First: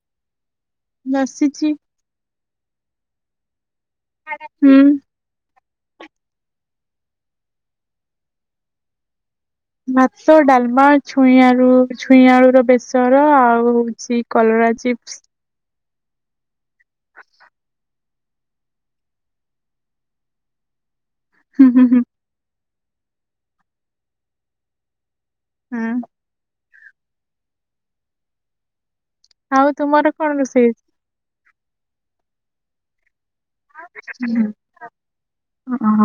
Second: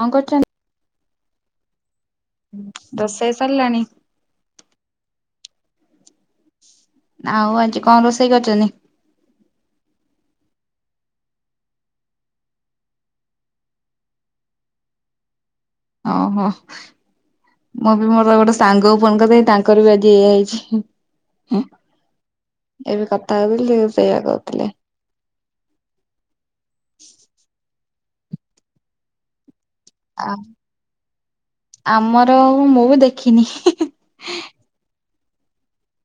କଣ କରୁଛନ୍ତି? ବସିଛି। ରୋଷେଇ ସରିଲାଣି? ହୁଁ। ଆଉ ଆଜି କଣ ରୋଷେଇ କରିଛନ୍ତି? ଭାତ ଡାଲମା ଛୁଇଁ ଆଳୁ ଛୁଇଁ ଆଳୁର ବେସର ଆଉ ହଉଛି କଲରା ଚିପ୍ସ। ଅ ହ। ମୁଁ ବି ମୋର ଗୋଟେ ସାଙ୍ଗ ଫୋନ କରିଥିଲି ତାଙ୍କର ବି ଆଜି ଏଇଆ ହେଇଛି। ହୁଁ ଏବେ କଥା ହଉଥିଲି ସେ ସେଇଆ କହୁଥିଲେ। ହାଁ। ଆଉ ତୁମର କଣ ଆ ରୋଷେଇ ଆମର ମୁଁ ବି ଦେଖିନି ହଁ ହ।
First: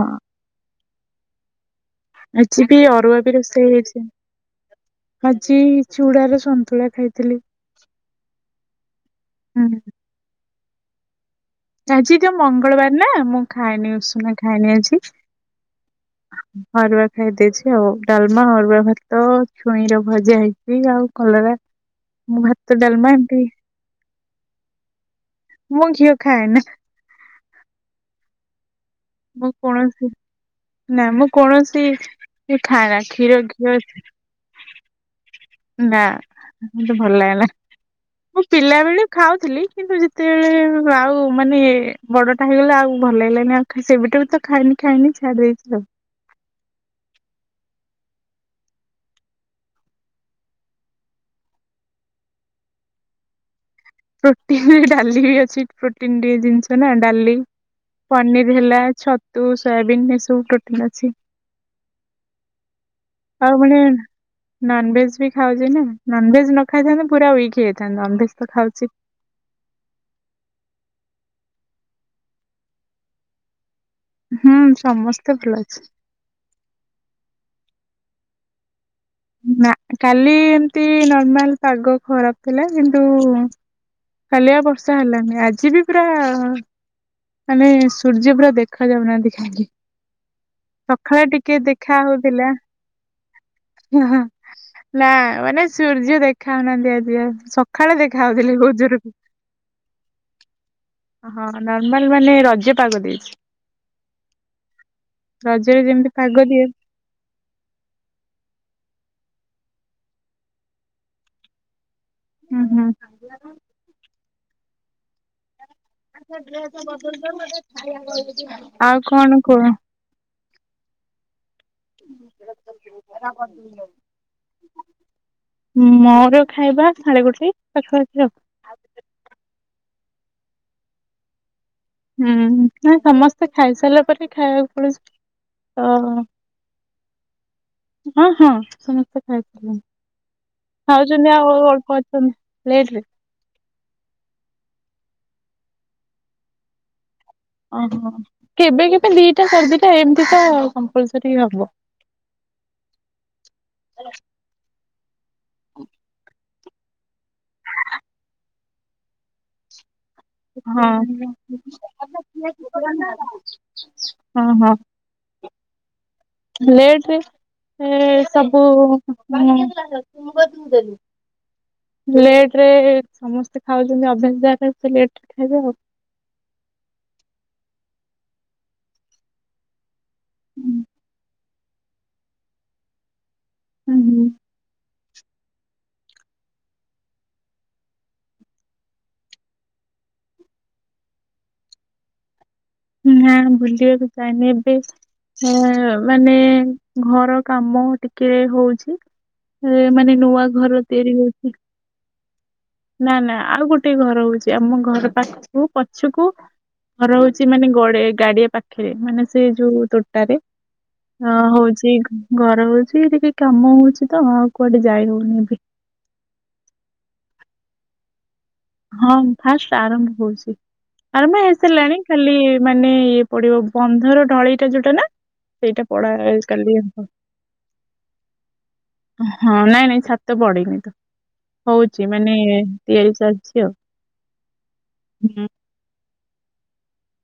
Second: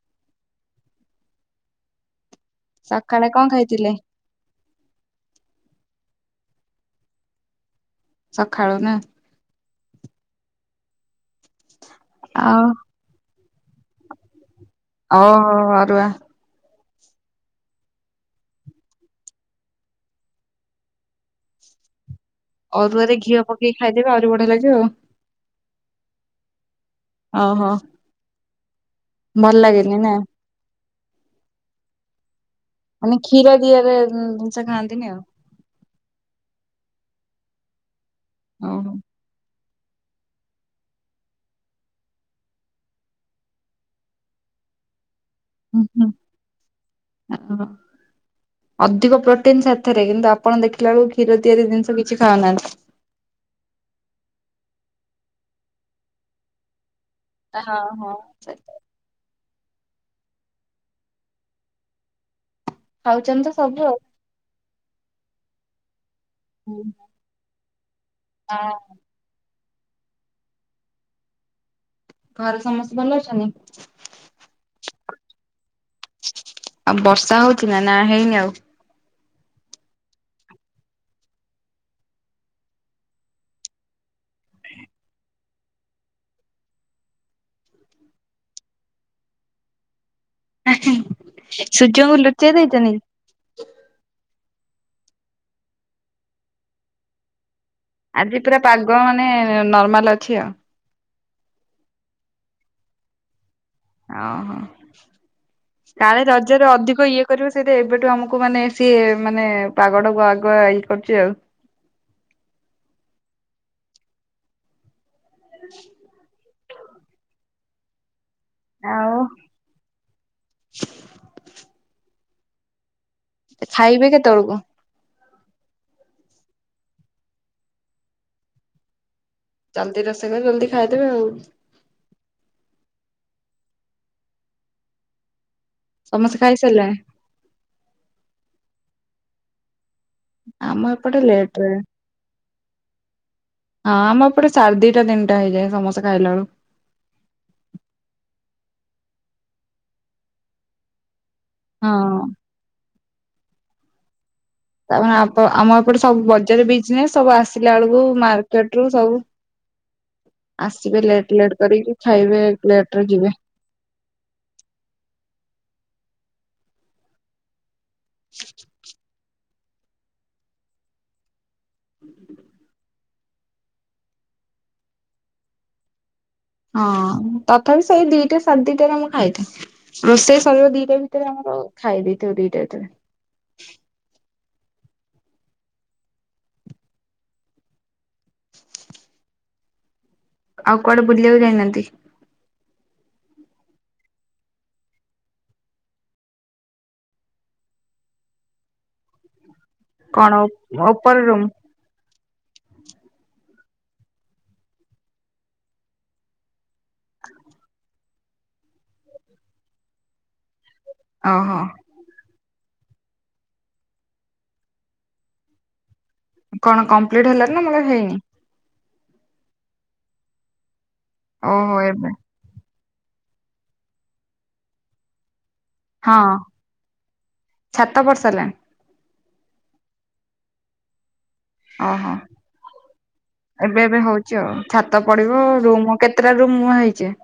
ଆଜି ବି ଅରୁଆ ସକାଳେ ବି କଣ ରୋଷେଇ ଖାଇଥିଲେ? ହେଇଛି। ଆଜି ଚୁଡାର ସନ୍ତୁଳା ଖାଇଥିଲି। ସଖାଳୁ ନା। ହୁଁ। ଆଜି ତ ଆଉ ମଙ୍ଗଳବାର ନା ମୁଁ ଖାଇଏନି ଉଷୁମ ଖାଇଏନି ଆଜି। ଓ ହୋ ଆରୁଆ। ଅରୁଆ ଖାଇ ଦେଇଛି ଆଉ ଡାଲମା ଅରୁଆ ଭାତ ଛୁଇଁର ଭଜା ହେଇଛି ଆଉ କଲରା ମୁଁ ଭା ଅରୁଆରେ ଘିଅ ପକେଇକି ଖାଇଦେବେ ଆହୁରି ବଢିଆ ଲାଗିବ ଆଉ। ମୁଁ ଘିଅ ଖାଏ ନା ଓହୋ ମୁଁ ଭଲ ଲାଗେନି କୌଣସି ନା। ନା ମୁଁ କୌଣସି ଖାଏ ନା ମାନେ କ୍ଷୀର ଘିଅ। ଦିହରେ ଜିନିଷ ଖାଆନ୍ତିନି ଆଉ। ନା ମତେ ଭଲ ଲାଗେନା ମୁଁ ଓହୋ ପିଲାବେଲେ ଖାଉଥିଲି କିନ୍ତୁ ଯେତେବେଳେ ଆଉ ମାନେ ବଡଟା ହେଇଗଲେ ଆଉ ଭଲ ଲାଗିଲାନି ଆଉ ସେବେଟାରୁ ତ ଖାଇନି ଖାଇନି ଛାଡି ଦେଇଛି। ଉ ଆଉ। ହଁ [inaudible] ଅଧିକ ପ୍ରୋଟିନ ସାଥିରେ କିନ୍ତୁ ଆପଣ ଦେଖିଲା ବେଳକୁ କ୍ଷୀର ତିଆରି ଜିନିଷ କିଛି ଖାଉନାହାନ୍ତି। ପ୍ରୋଟିନ ଡାଲି ବି ଅଛି ପ୍ରୋଟିନ ଟେ ଜିନିଷ ନା ଡାଲି ହଁ ହଁ ପନିର ସେତ ହେଲା। ଛତୁ ସୋୟାବିନ୍ ଏସବୁ ପ୍ରୋଟିନ୍ ଅଛି। ଖାଉଛନ୍ତି ତ ଆଉ ମାନେ ସବୁ ନନଭେଜ ବି ଖାଉଛି ନା ନନଭେଜ। ନ ଖାଇଥାନ୍ତେ ପୁରା ୱିକ୍ ହେଇଥାନ୍ତ ନନଭେଜ୍ ତ ହଁ ଖାଉଛି। ଘରେ ସମସ୍ତେ ଭଲ ଅଛନ୍ତି। ହୁଁ ସମସ୍ତେ ଭଲ ଅଛନ୍ତି। ଆଉ ବର୍ଷା ହଉଛି ନା ନା ହେଇନି ଆଉ। ନା କାଲି ଏମତି ନର୍ମାଲ ପାଗ ଖରାପ ଥିଲା କିନ୍ତୁ କାଲିଆଉ ବର୍ଷା ହେଲାନି ଆଜି ବି ପୁରା ମାନେ ସୂର୍ଯ୍ୟ ପୁରା ଦେଖା ଯାଉନାହାନ୍ତି କାହିଁକି? ସକାଳେ ଟିକେ ଦେଖା ସୂର୍ଯ୍ୟଙ୍କୁ ଲୁଚେଇ ହଉଥିଲା। ଦେଇଛନ୍ତି? କି? ନା ମାନେ ସୂର୍ଯ୍ୟ ଦେଖାହଉନାହାନ୍ତି ଆଜି ସ ଆଜି ପୁରା ପାଗ ମାନେ ନର୍ମାଲ ଅଛି ଆଉ। ହଁ ନର୍ମାଲ ମାନେ ରଜ ପାଗ ଦେଇଛି। ଓହୋ ରଜରେ ଯେମିତି କାଳେ ପାଗ ଦିଏ ରଜରେ ଅଧିକ ଇଏ କରିବୁ ସେଇଟା ଏବେଠୁ ଆମକୁ ମାନେ ସିଏ ମାନେ ପାଗଟାକୁ ଆଗୁଆ ଇଏ କରୁଛି ଆଉ। ଉ ହୁଁ। [inaudible] ଆଛା ଡ୍ରେସ ବଦଲେଇ ଦବୁ ଏଟାରେ ଖାଇଚୁ। ଆଉ କଣ କୁହ? ଖାଇବେ କେତେବେଳକୁ? [inaudible] ମୋର ଖାଇବା ସାଢେ ଗୋଟେ ପାଖପାଖି ଆଉ। ଜଲ୍ଦି ରୋସେଇ କରି ଜଲ୍ଦି ଖାଇଦେବେ ଆଉ। ହୁଁ ନା ସମସ୍ତେ ଖାଇ ସାରିଲା ପରେ ଖାଇବାକୁ ପଡୁଛି। ଓହୋ ସମସ୍ତେ ଖାଇସାରିଲେଣି? ହଁ ହଁ ସମସ୍ତେ ଖାଇଥିଲେ। ଆମ ଏପଟେ ଖାଉଛନ୍ତି ଆଉ ଲେଟରେ ଅଳ୍ପ ଅଛନ୍ତି ଲେଟରେ। ହଁ ଆମ ଏପଟେ ସାଢେ ଦିଟା ତିିନିଟାହେଇଯାଏ ସମସ୍ତେ ଖାଇଲା ବେଳକୁ। ଓହୋ କେବେ କେବେ ଦିଟା ସାଡେଦିଟା ଏମିତି ତ କମ୍ପଲସୋରି ହବ। ହଁ। ତାପରେ ଆମ ଏପଟେ ସବୁ ବଜାର ବିଜନେସ ସବୁ ଆସିଲା ବେଳକୁ ମାର୍କେଟ ରୁ ସବୁ [inaudible] ଆସିବେ ଲେଟ୍ ଲେଟ୍ କରିକି ହଁ ଖାଇବେ ଲେଟ ରେ ଯିବେ ହଁ ହଁ। ଲେଟ୍ ରେ ସବୁ ମାନେ ଲେଟରେ ସମସ୍ତେ ଖାଉଛନ୍ତି ଅଭ୍ୟାସ ଜାର ସେ ଲେଟରେ ଖାଇବ ଆଉ। ହଁ ତଥାପି ସେଇ ଦିଟା ସାଡେ ଦିଟାରେ ମୁ ଖାଇଦିଏ। ରୋଷେଇ ଶରୀବ ଦିଟା ଭିତରେ ଆମର ଖାଇ ଦେଇଥିବୁ ଦିଇଟା ଭିତରେ। ହୁଁ ହୁଁ। ଆଉ କୁଆଡେ ବୁଲିବାକୁ ଯାଇନାହାନ୍ତି? ନାଁ ନାବୁଲିବାକୁ ଯାଇନେ ଏବେ ହ ମାନେ ଘର କାମ ଟିକେ ହଉଛି। ଏ ମାନେ କଣ ନୂଆ ଘର ତିଆରି ଉପର ରୁମ୍ ହୋଉଛି। ନା ନା ଆଉ ଗୋଟେ ଘର ହଉଛି ଆମ ଘର ପାଖକୁ ପଛକୁ ଘର ହଉଛି। ସେ ମାନେ ଗ ଗାଡିଆ ପାଖରେ ମାନେ ସେ ଯୋଉ ତୋଟାରେ ଅ ଓହୋ ହଉଛି। ଘର ହଉଛି ଟିକେ କାମ ହଉଛି ତ ଆଉ କୁଆଡେ ଯାଇ ହଉନି ଏବେ। କଣ କମ୍ପ୍ଲିଟ ହେଲାନି ନା ମାନେ ହେଇନି? ହଁ ଫାଷ୍ଟ ଆରମ୍ଭ ହଉଛି ଆରମ୍ଭ ଓହୋ ହେଇସାରିଲାଣି ଏବେ ଖାଲି ମାନେ ଇଏ ପଡିବ ବନ୍ଧର ଢଳେଇଟା ଯୋଉଟା ନା? ସେଇଟା ପଢା ହଁ କାଲି ଛାତ ପଡି ସାରିଲାଣି ହଁ ନାଇଁ ନାଇଁ ଛାତ ପଡିନି ତ ହଉଛି ଓହୋ ମାନେ ଲେ ସା ଏବେ ଏବେ ହଉଛି ଆଉ ଛାତ ପଡିବ ରୁମ କେତେଟା ରୁମ ହେଇଛ?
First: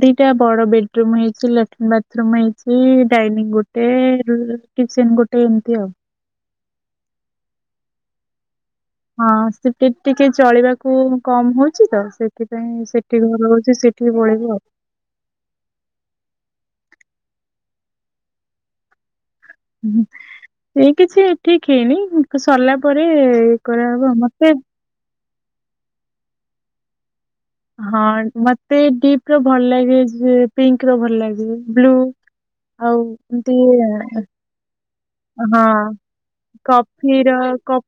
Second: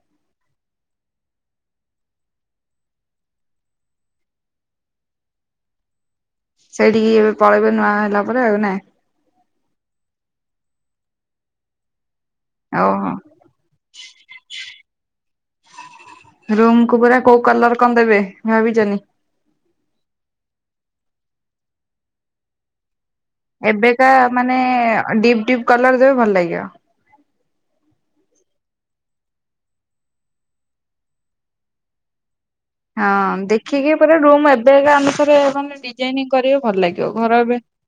ଦିଟା ବଡ ବେଡରୁୁମ ହେଇଛି ଲାଟ୍ରିନ୍ ବାଥରୁମ ହେଇଛି ଡାଇନିଂ ଗୋଟେ ଗେ କିଚେନ ଗୋଟେ ଏମିତି ଆଉ ସେଇଠିକି ଏବେ ପଳେଇବେ ନୂଆ ହେଲା ପରେ ଆଉ ନାଁ? ହଁ ସେଠି ଟିକେ ଚଳିବାକୁ କମ ହଉଛି ତ ସେ ସେଥିପାଇଁ ଓହୋ ସେଠି ଘର ସଉଛି ସେଠି ପଳେଇବ ଆଉ। ରୁମ୍ କୁ ପୁରା କୋଉ କଲର କଣ ଦେବେ ଭାବିଛନ୍ତି? ହ ସେଇ କିଛି ଠିକ ହେଇନି ସରିଲା ପରେ ଇଏ କରାହେବ ମତେ ହେ ଡିପ ଡିପ। କଲର ଦେବେ ଭଲ ଲାଗିବ। ହଁ ମତେ ଡିପ ର ଭଲ ଲାଗେ ପିଙ୍କ ର ଭଲ ଲାଗେ ବ୍ଲୁ। ଆଉ ହଁ ଏମତି ଦେଖିକି ପୁରା ରୁମ ଏବେ ରେ ହଁ ମାନେ ଡିଜାଇନିଂ କରିବେ ଭଲ ଲାଗିବ କଫିର ଘର ଏବେ କ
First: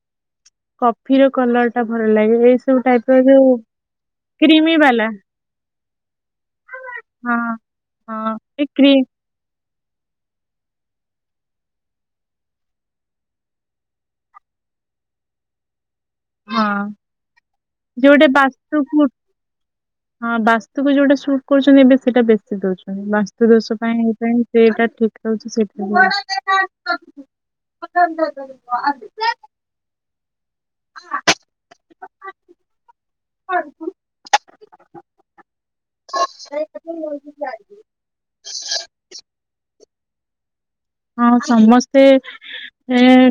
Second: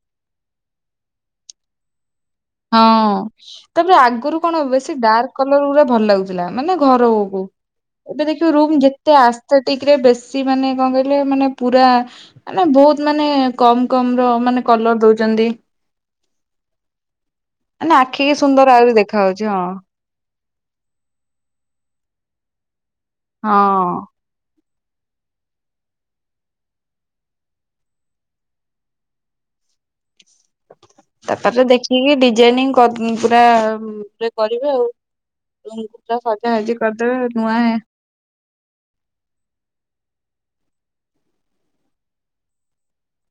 କଫିର କଲର ଟା ଭଲ ଲାଗେ ଏଇ ହଁ ସବୁ ଟାଇପ ର ଯୋଉ ତାପରେ ଆଗରୁ କଣ ହ କ୍ରିମି ବେଶୀ ବାଲା। ଡାର୍କ କଲର ଗୁଡା ଭଲ ଲାଗୁଥିଲା ମାନେ ଘରଅ ହଁ କ ଏବେ ହଁ ଦେଖିବ ଏ ରୁମ କ୍ରି ଯେତେ ଆସ୍ଥେଟିକରେ ବେଶୀ ମାନେ କଣ କହିଲେ ମାନେ ପୁରା ମ ବହୁତ ମାନେ କମ କମ ର ମାନେ କଲର ଦଉଛନ୍ତି। ହଁ। ମାନେ ଯୋଉଟା ଆଖି ସୁନ୍ଦର ଆହୁରି ବାସ୍ତୁକୁ ଦେଖା ହାଉଛି ହଁ। ହଁ ବାସ୍ତୁକୁ ଯୋଉଟା କରୁଛନ୍ତି ଏବେ ସେଇଟା ବେଶୀ ଦଉଛନ୍ତି ବାସ୍ତୁ ଦୋଷ ହଁ। ପାଇଁ ଏଇ ସେଟା ଠିକ ରହୁଛି ସେଟା [unintelligible] ତାପରେ ଦେଖିକି ଡିଜାଇନିଂ ପୁରା କରିବେ ଆଉ। ପୁରା ସଜା ସୁଜି କରିଦେବେ ନୂଆ ହଁ ସମସ୍ତେ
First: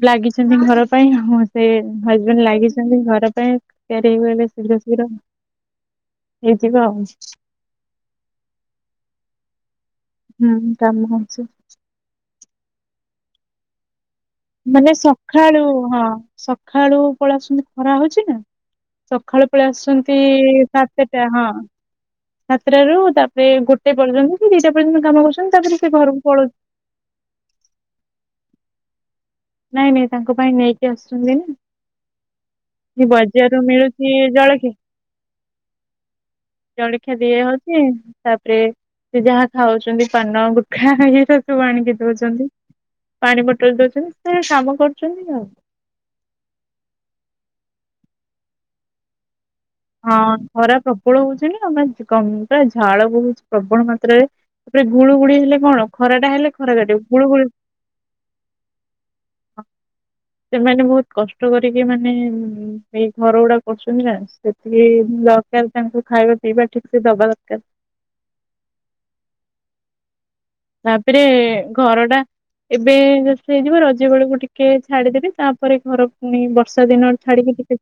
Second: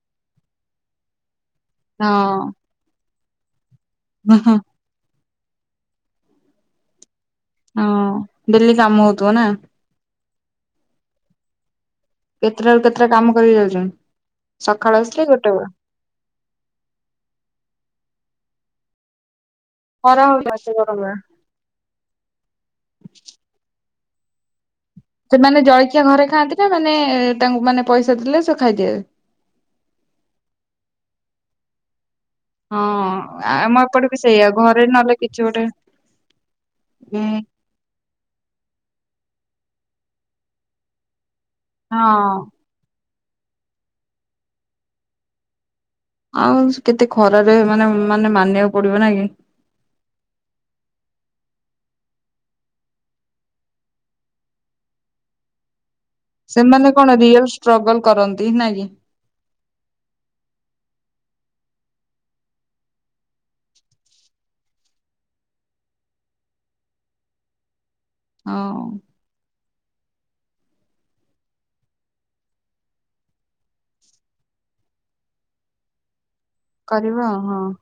ଲାଗିଛନ୍ତି ଘର ପାଇଁଁ ସେ ହଜବେଣ୍ଡ ହଁ ଲାଗି ଘର ପାଇଁ ତିଆରି ହେ ଏବେ ଶୀଘ୍ର ଶୀଘ୍ର ହେଇଯିବ ଆଉ। ହଁ ଡେଲି କାମ ହଉଥିବ ନା? ହୁଁ ହୁଁ କାମ ଅଛି। କେତେଟା ରୁ କେତେଟା କାମ କରି ଯାଉଛନ୍ତି? ମାନେ ସକାଳୁ ଆସିଲେ ଗୋଟେ ସଖଳୁ ବେଳେ ହଁ ସଖଳୁ ପଳତି ଖରା ହଉଛି ନା? ସକାଳୁ ପଳେଇ ଆସୁଛନ୍ତି ଖରା ହଉନି ଏତେ ଗରମ ରେ ସାତଟା ହଁ। ସାତଟା ରୁ ତାପରେ ଗୋଟେ ପର୍ଯ୍ୟନ୍ତ ସେ ଦିଟା ପର୍ଯ୍ୟନ୍ତ କାମ କରୁଛନ୍ତି ସେମାନେ ତାପରେ ସେ ଜଳଖିଆ ଘରକୁ ଘରେ ପଳଉ ଖାଆନ୍ତି ନା ମାନେ ତାଙ୍କୁ ମାନେ ପଇସା ଦେଲେ ସେ ଖାଇଦିଆ। ନାଇଁ ନାଇଁ ତାଙ୍କ ପାଇଁ ନେଇକି ଆସୁଛନ୍ତି ନା। ହଁ ବଜାରରୁ ଆମ ଏପଟେ ମିଳୁଛି ବି ସେଇଆ ଜଳଖିଆ ଘରେ ନହେଲେ କିଛି ଗୋଟେ ଜଳଖିଆ ଦିଏ ହଉ ତାପରେ ସେ ଯାହା ଖାଉଛନ୍ତି ପାନ ଗୁଟା ଇଏ ର ସୁ ଆଣିକି ହଁ ଦଉଛନ୍ତି ପାଣି ବୋଟଲ ଦଉଛନ୍ତି ସେ କାମ କରୁଛନ୍ତି ଆଉ। ଆଉ କେତେ ଖରାରେ ମାନେ ମାନେ ମାନିବାକୁ ପଡିବ ନା କି? ହଁ ଖରା ପ୍ରବଳ ହଉଚନି ଆମୋ ଝାଳ ବହୁଛି ପ୍ରବଳ ମାତ୍ରାରେ। ଏଟ ଗୁ ଗୁଡି ହେଲେ କଣ ଖରା ଟା ହେଲେ ଖରା ସେମାନେ କାଟିବ କଣ ଗୁଳୁ ରିଏଲ ଗୁଳି ଷ୍ଟ୍ରଗଲ କରନ୍ତି ନ କିି? ସେମାନେ ବହୁତ କଷ୍ଟ କରିକି ମାନେ ଏଇ ଘର ଗୁଡା କରଛନ୍ତି ନା, ସେଥିପାଇଁ। ସେ ଦରକାର ତାଙ୍କୁ ଖାଇବା ପିଇବା ଠିକ ସେ ଦବା ଦରକାର। ହଁ ତାପରେ ଘର ଟା ଏବେ [unintelligible] ହେଇଯିବ ରଜ ବେଳକୁ ଟିକେ ଛାଡିଦେବେ ତାପର ଘର ପୁନି ବ ବର୍ଷା ଦିନ କରିବା ଆଉ ଛାଡିକି ହଁ ଟିକେ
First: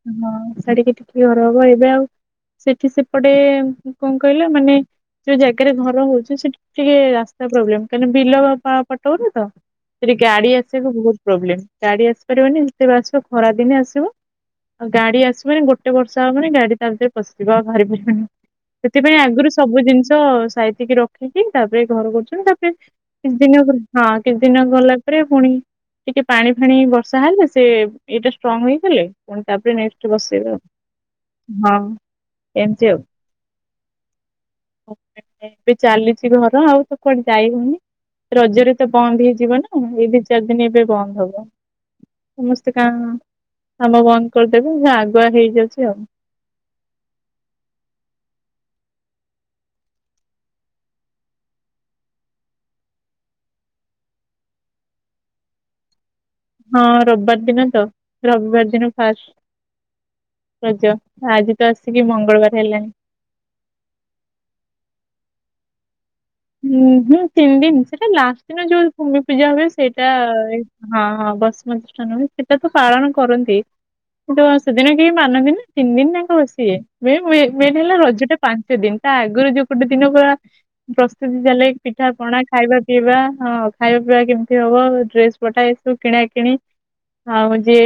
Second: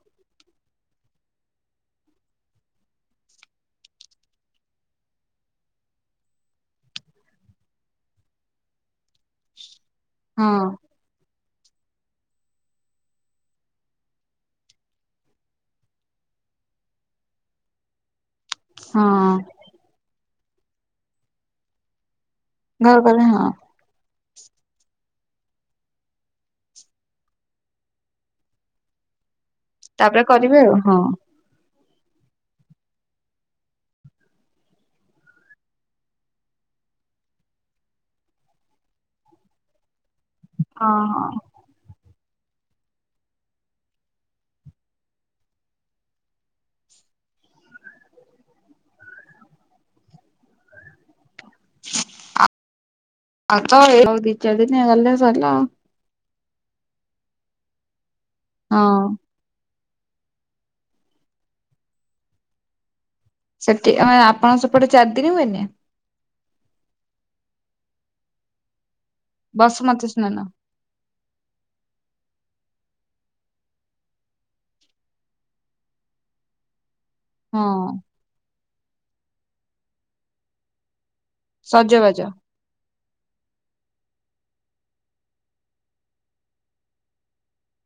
ଛାଡିକି ଟିକେ ଘର ହବ ଏବେ ଆଉ। ସେଠି ସେପଟେ କଣ କହିଲା ମାନେ ଯୋଉ ଜାଗାରେ ଘର ହଉଛି ସେଠି ଟିକେ ରାସ ପ୍ରବ୍ଲେ କାଁ ବିଲ ପଟଉନ ତ ସେଠି ଗାଡି ହଁ ଆସିବାକୁ ବହୁତ ପ୍ରୋବ୍ଳବମ। ଗାଡି ଆସିପାରିବନି ଯେତେବେଳେ ତେବେ ଆସିବ ଖରା ଦିନେ ଆସିବ। ଆଉ ଗାଡି ଆସିବନି ଗୋଟେ ବର୍ଷ ହବାନି ଗାଡି ତା ଭିତରେ ପଶିିବ ଆଉ ପାରିବନି। ସେଥିପାଇଁ ହଁ ଆଗରୁ ସବୁ ଜିନିଷ ସାଇତିକି ରଖିକି ତାପରେ ଘର କରୁଚୁ। ଘର କଲେ କିଛି ଦିନ ହଁ କିଛି ଦିନ ଗଲା ପରେ ପୁଣି ଟିକେ ପାଣି ଫାଣି ବର୍ଷା ହେଲେ ସେ ଏଇଟା ଷ୍ଟ୍ରଙ୍ଗ ହେଇଗଲେ ପୁଣି ତାପରେ ନେଷ୍ଟ ବସେଇବୁ। କରିବେ ଆଉ ହଁ। ଆଉ ହଁ ଏମିତି ଆଉ। ଏବେ ଚାଲିଛି ଘର ଆଉ ତ କୁଆଡେ ଯାଇ ହଉନି ରଜରେ ତ ବନ୍ଦ ହେଇଯିବ ନା। ହ ଏଇ ଦିଇ ଚାରି ଦିନ ଏବେ ହଁ ବନ୍ଦ ହଁ ହବ। ସମସ୍ତେ କା କାମ ବନ୍ଦ କରିଦେବେ ଯ ଆଗୁଆ ହେଇଯାଉଛି ଆଉ। ଆ ଅ ଦି ଚାରଦିନ ଗଲେ ସଇଲା। ହଁ ରବିବାର ଦିନ ତ ରବିବାର ଦିନ ହଁ। ଫାଷ୍ଟ। ରଜ, ଆଜି ତ ଆସିକି ମଙ୍ଗଳବାର ହେଲାଣି। ସେଠିେ ଆପଣ ସେପଟେ ଚାରିଦିନ ହୁଏନି? ହଁ ହଁ ତିନି ଦିନ ସେଇଟା ଲାଷ୍ଟ ଦିନ ଯୋଉ ଭୂମି ପୂଜା ହ ବସୁମତୀ ସେଇଟା ସ୍ନାନ ହୁଏ। ହଁ ହଁ ବସ ମ ସେଟା ତ ପାଳଣ କରନ୍ତି। କିନ୍ତୁ ସେଦିନ କେହି ମାନନ୍ତି ନା ତିନି ଦିନ ତାକ ବସିବେ। ମେନ୍ ହେଲା ହଁ। ରଜ ଟା ପାଞ୍ଚ ଦିନ ତା ଆଗରୁ ଯୋଉ ଗୋଟେ ଦିନ ପୁରା ଦେଲେ ପିଠା ସଜବାଜ ପଣା ଖାଇବା ପିଇବା ହଁ ଖାଇବା ପିଇବା କେମିତି ହବ ଡ୍ରେସ ପଟା ଏସବୁ କିଣା କିଣି। ଆଉ ଯିଏ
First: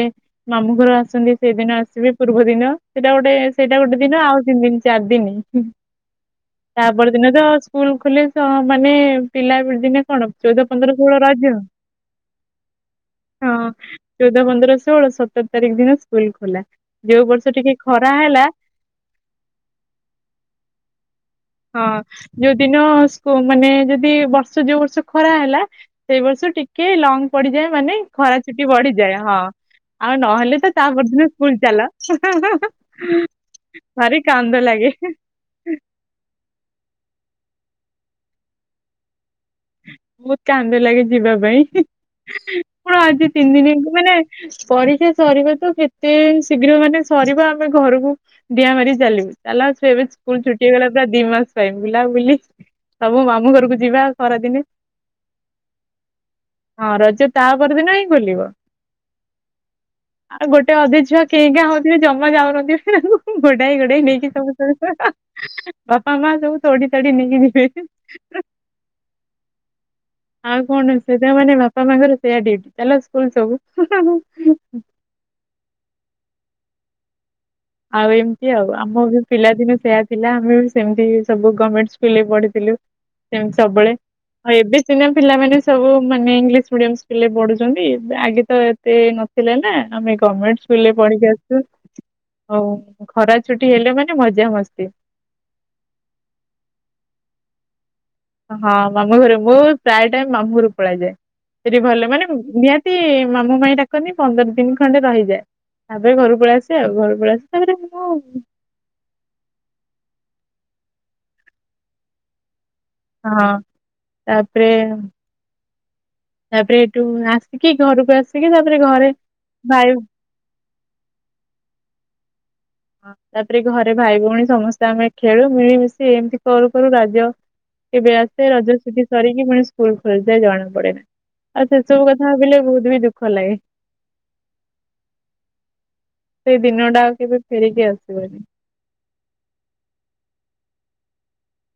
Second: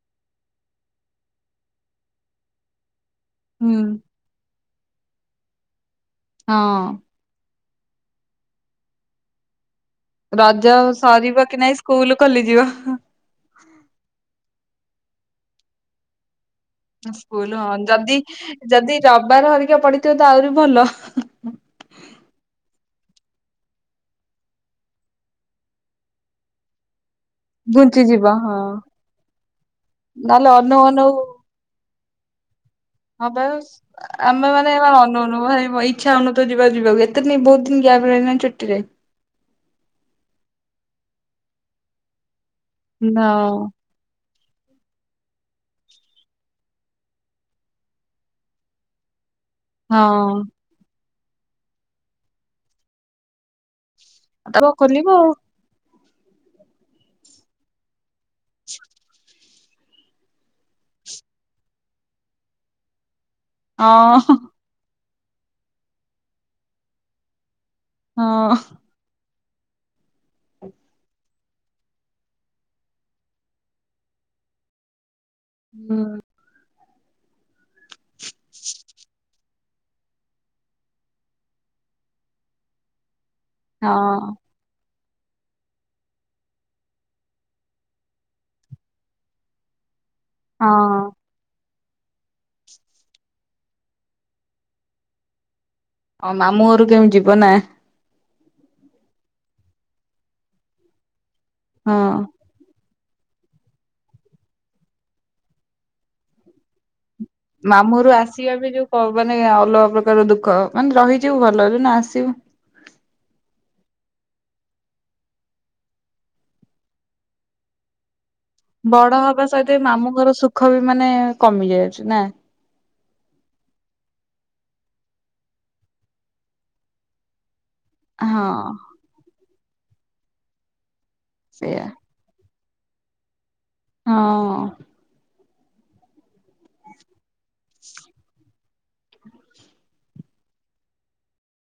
ମାମୁଁ ଘର ଆସନ୍ତି ସେଇଦିନ ଆସିବେ ପୂର୍ବ ଦିନ ସେଇଟା ଗୋଟେ ହୁଁ ସେଇଟା ଗୋଟେ ଦିନ ଆଉ ତିନି ଦିନ ଚାରି ଦିନ। ହଁ ତାପ ଦିନ ତ ସ୍କୁଲ ଖୋଲେ ତ ମାନେ ପିଲା ଦିନେ କଣ ଚଉଦ ରଜ ପନ୍ଦର ଷୋହଳ ସରିବ ରଜ କି ନାଇଁ ସ୍କୁଲ ଖୋଲିଯିବ। ହଁ ଚଉଦ, ପନ୍ଦର, ଷୋହଳ, ସତର ତାରିଖ ଦିନ ସ୍କୁଲ ଖୋଲା। ଯୋଉ ସ୍କୁଲ ବର୍ଷ ହଁ ଟିକେ ଖରା ଯଦି ହେଲା ଯଦି ରବିବାର ହରିକା ପଡିଥିବ ତ ଆହୁରି ଭଲ। ହଁ ଯୋଉଦିନକୁ ସ୍କୁ ମାନେ ଯଦି ବର୍ଷ ଯୋଉ ବର୍ଷ ଖରା ହେଲା ସେଇ ବର୍ଷ ଟି କେ ଲଙ୍ଗ ପଡିଯାଏ ମାନେ ଘୁଞ୍ଚିଯିବ ଖରା ହଁ ଚୁଟି ବଢିଯାଏ ହଁ ଆଉ ନହେଲେ ତ ଅନଉ ଅନଉ ତାପଦିନ ସ୍କୁଲ ଚାଲ। ହଁ ପା, ଭାରି ଆମେ କାନ୍ଦ ମାନେ ଏ ଲାଗେ [unintelligible] [unintelligible] ଇଛ ହଉନଥିବ ଯିବା ଯିବାକୁ। ଏତେ ଦିନ ବହୁତ ଦିନ ଗ୍ୟାପ ରହିଲାନି ଛୁଟିରେ। ବହୁତ କାନ୍ଦ ଲାଗେ ଯିବା ପାଇଁ, କଣ ହଁ ଆଜି ତିନି ଦିନ ମାନେ ପରୀକ୍ଷା ସରିବା ତ କେତେ ଶୀଘ୍ର ମାନେ ସରିବା ଆମେ ଘରକୁ ଡିଆଁ ମାରି ଚାଲିିବୁ। ଚାଲ ଛୁଏ ଏବେ ସ୍କୁଲ ହଁ। ଛୁଟି ହେଇଗଲା ପୁରା ଦି ମାସ ପାଇଁ ବୁଲାବୁଲି ସବୁ ମାମୁଁ ଘରକୁ ଯିବା। ଖରାଦିନେ ତାପ ଖୋଲିବ ହଁ ରଜ ତା ପରଦିନ ଇଁ ବୁଲିବ ଆଉ ଗୋଟେ ଅଧେ ଛୁଆ କେଁ କେଁ ହଉଥିବେ ଜମା ଯାଉନଥିବେ ଘୋଡ଼ାଇ ଗୋଡ଼ାଇ ଆଉ ନେଇକି ହଁ ସବୁ ସୁ ହାଁ ହାଁ ବାପା ମା ସବୁ ତଡ଼ି ତାଡ଼ି ନେଇକି ଯିବେ। ହଁ। ଆଉ କଣ ସେ ତା ମାନେ ବାପା ମାଙ୍କର ସେଇଆ ଡିଉଟି ଚାଲ ସ୍କୁଲ ସବୁ। ହୁଁ। ଆଉ ଏମିତି ଆଉ ଆମ ବି ପିଲାଦିନ ସେୟା ଥିଲା ଆମେ ବି ସେମିତି ସବୁ ଗମେଣ୍ଟ ସ୍କୁଲରେ ପଢ଼ିଥିଲୁ। ସେମିତି ସବୁବେଳେ ଆଉ ଏବେ ସିନା ପିଲାମାନେ ସବୁ ମାନେ ଇଂଲିଶ ମିଡିୟମ ସ୍କୁଲ ରେ ପଢୁଚନ୍ତି ଆଗେ ତ ଏତେ ନ ଥିଲା ନା ଆମେ ଗମେଣ୍ଟ ହଁ ସ୍କୁଲ ରେ ପଢ଼ିକି ଆସିଛୁ। ହଉ ଖରା ଛୁଟି ହେଲେ ମାନେ ମଜା ମସ୍ତି। ଆଉ ମାମୁଁ ଘରକୁ କେବେ ଯିବ ନା? ହଁ ମାମୁଁ ଘରେ ମୁଁ ପ୍ରାୟ ଟାଇମ ମାମୁଁ ଘରୁ ପଳେଇଯାଏ ସେଠି ହଁ। ଗଲେ ମାନେ ମୁଁ ନିହାତି ମାମୁଁ ମାଇଁ ଡାକନ୍ତି ପନ୍ଦର ଦିନି ଖଣ୍ଡେ ରହିଯାଏ। ତାପରେ ଘରୁକୁ ପଳେଇ ଆସେ ଆଉ ଘରକୁ ପଳେଇ ଆସେ ତାପରେ ମାମୁଁ ମୁଁ ଘରୁ ହଁ ଆସିବା ବି ଯୋଉଁ ମାନେ ଅଲଗା ପ୍ରକାର ଦୁଃଖ ମାନେ ରହିଯିବୁ ଭଲ ଯୋଉଁ ଦିନ ଆସିବୁ ହଁ ତାପରେ ତାପରେ ହେଠୁ ଆସିକି ଘରକୁ ଆସି ବଡ଼ ହେବା ସହିତ ମାମୁଁ ଘର ସୁଖ ବି ମାନେ କମି ଯାଉଛି ନା? ତାପରେ ଘରେ ଭାଇ ଭଉଣୀ ସମସ୍ତେ ଆମେ ଖେଳୁ ମିଳିମିଶି ଏମିତି କରୁ କରୁ ରଜ କେବେ ଆସେ ହଁ। ରଜ ଛୁଟି ସରିକି ପୁଣି ସ୍କୁଲ ଖୋଲିଯାଏ ଜଣା ପଡ଼େନା ଆଉ ସେଇଆ ସେସବୁ କଥା ଭାବିଲେ ବହୁତ ବି ଦୁଃଖ ଲାଗେ। ହଁ। ସେଇ ଦିନ ଟା ଆଉ କେବେ ଫେରିକି ଆସିବନି।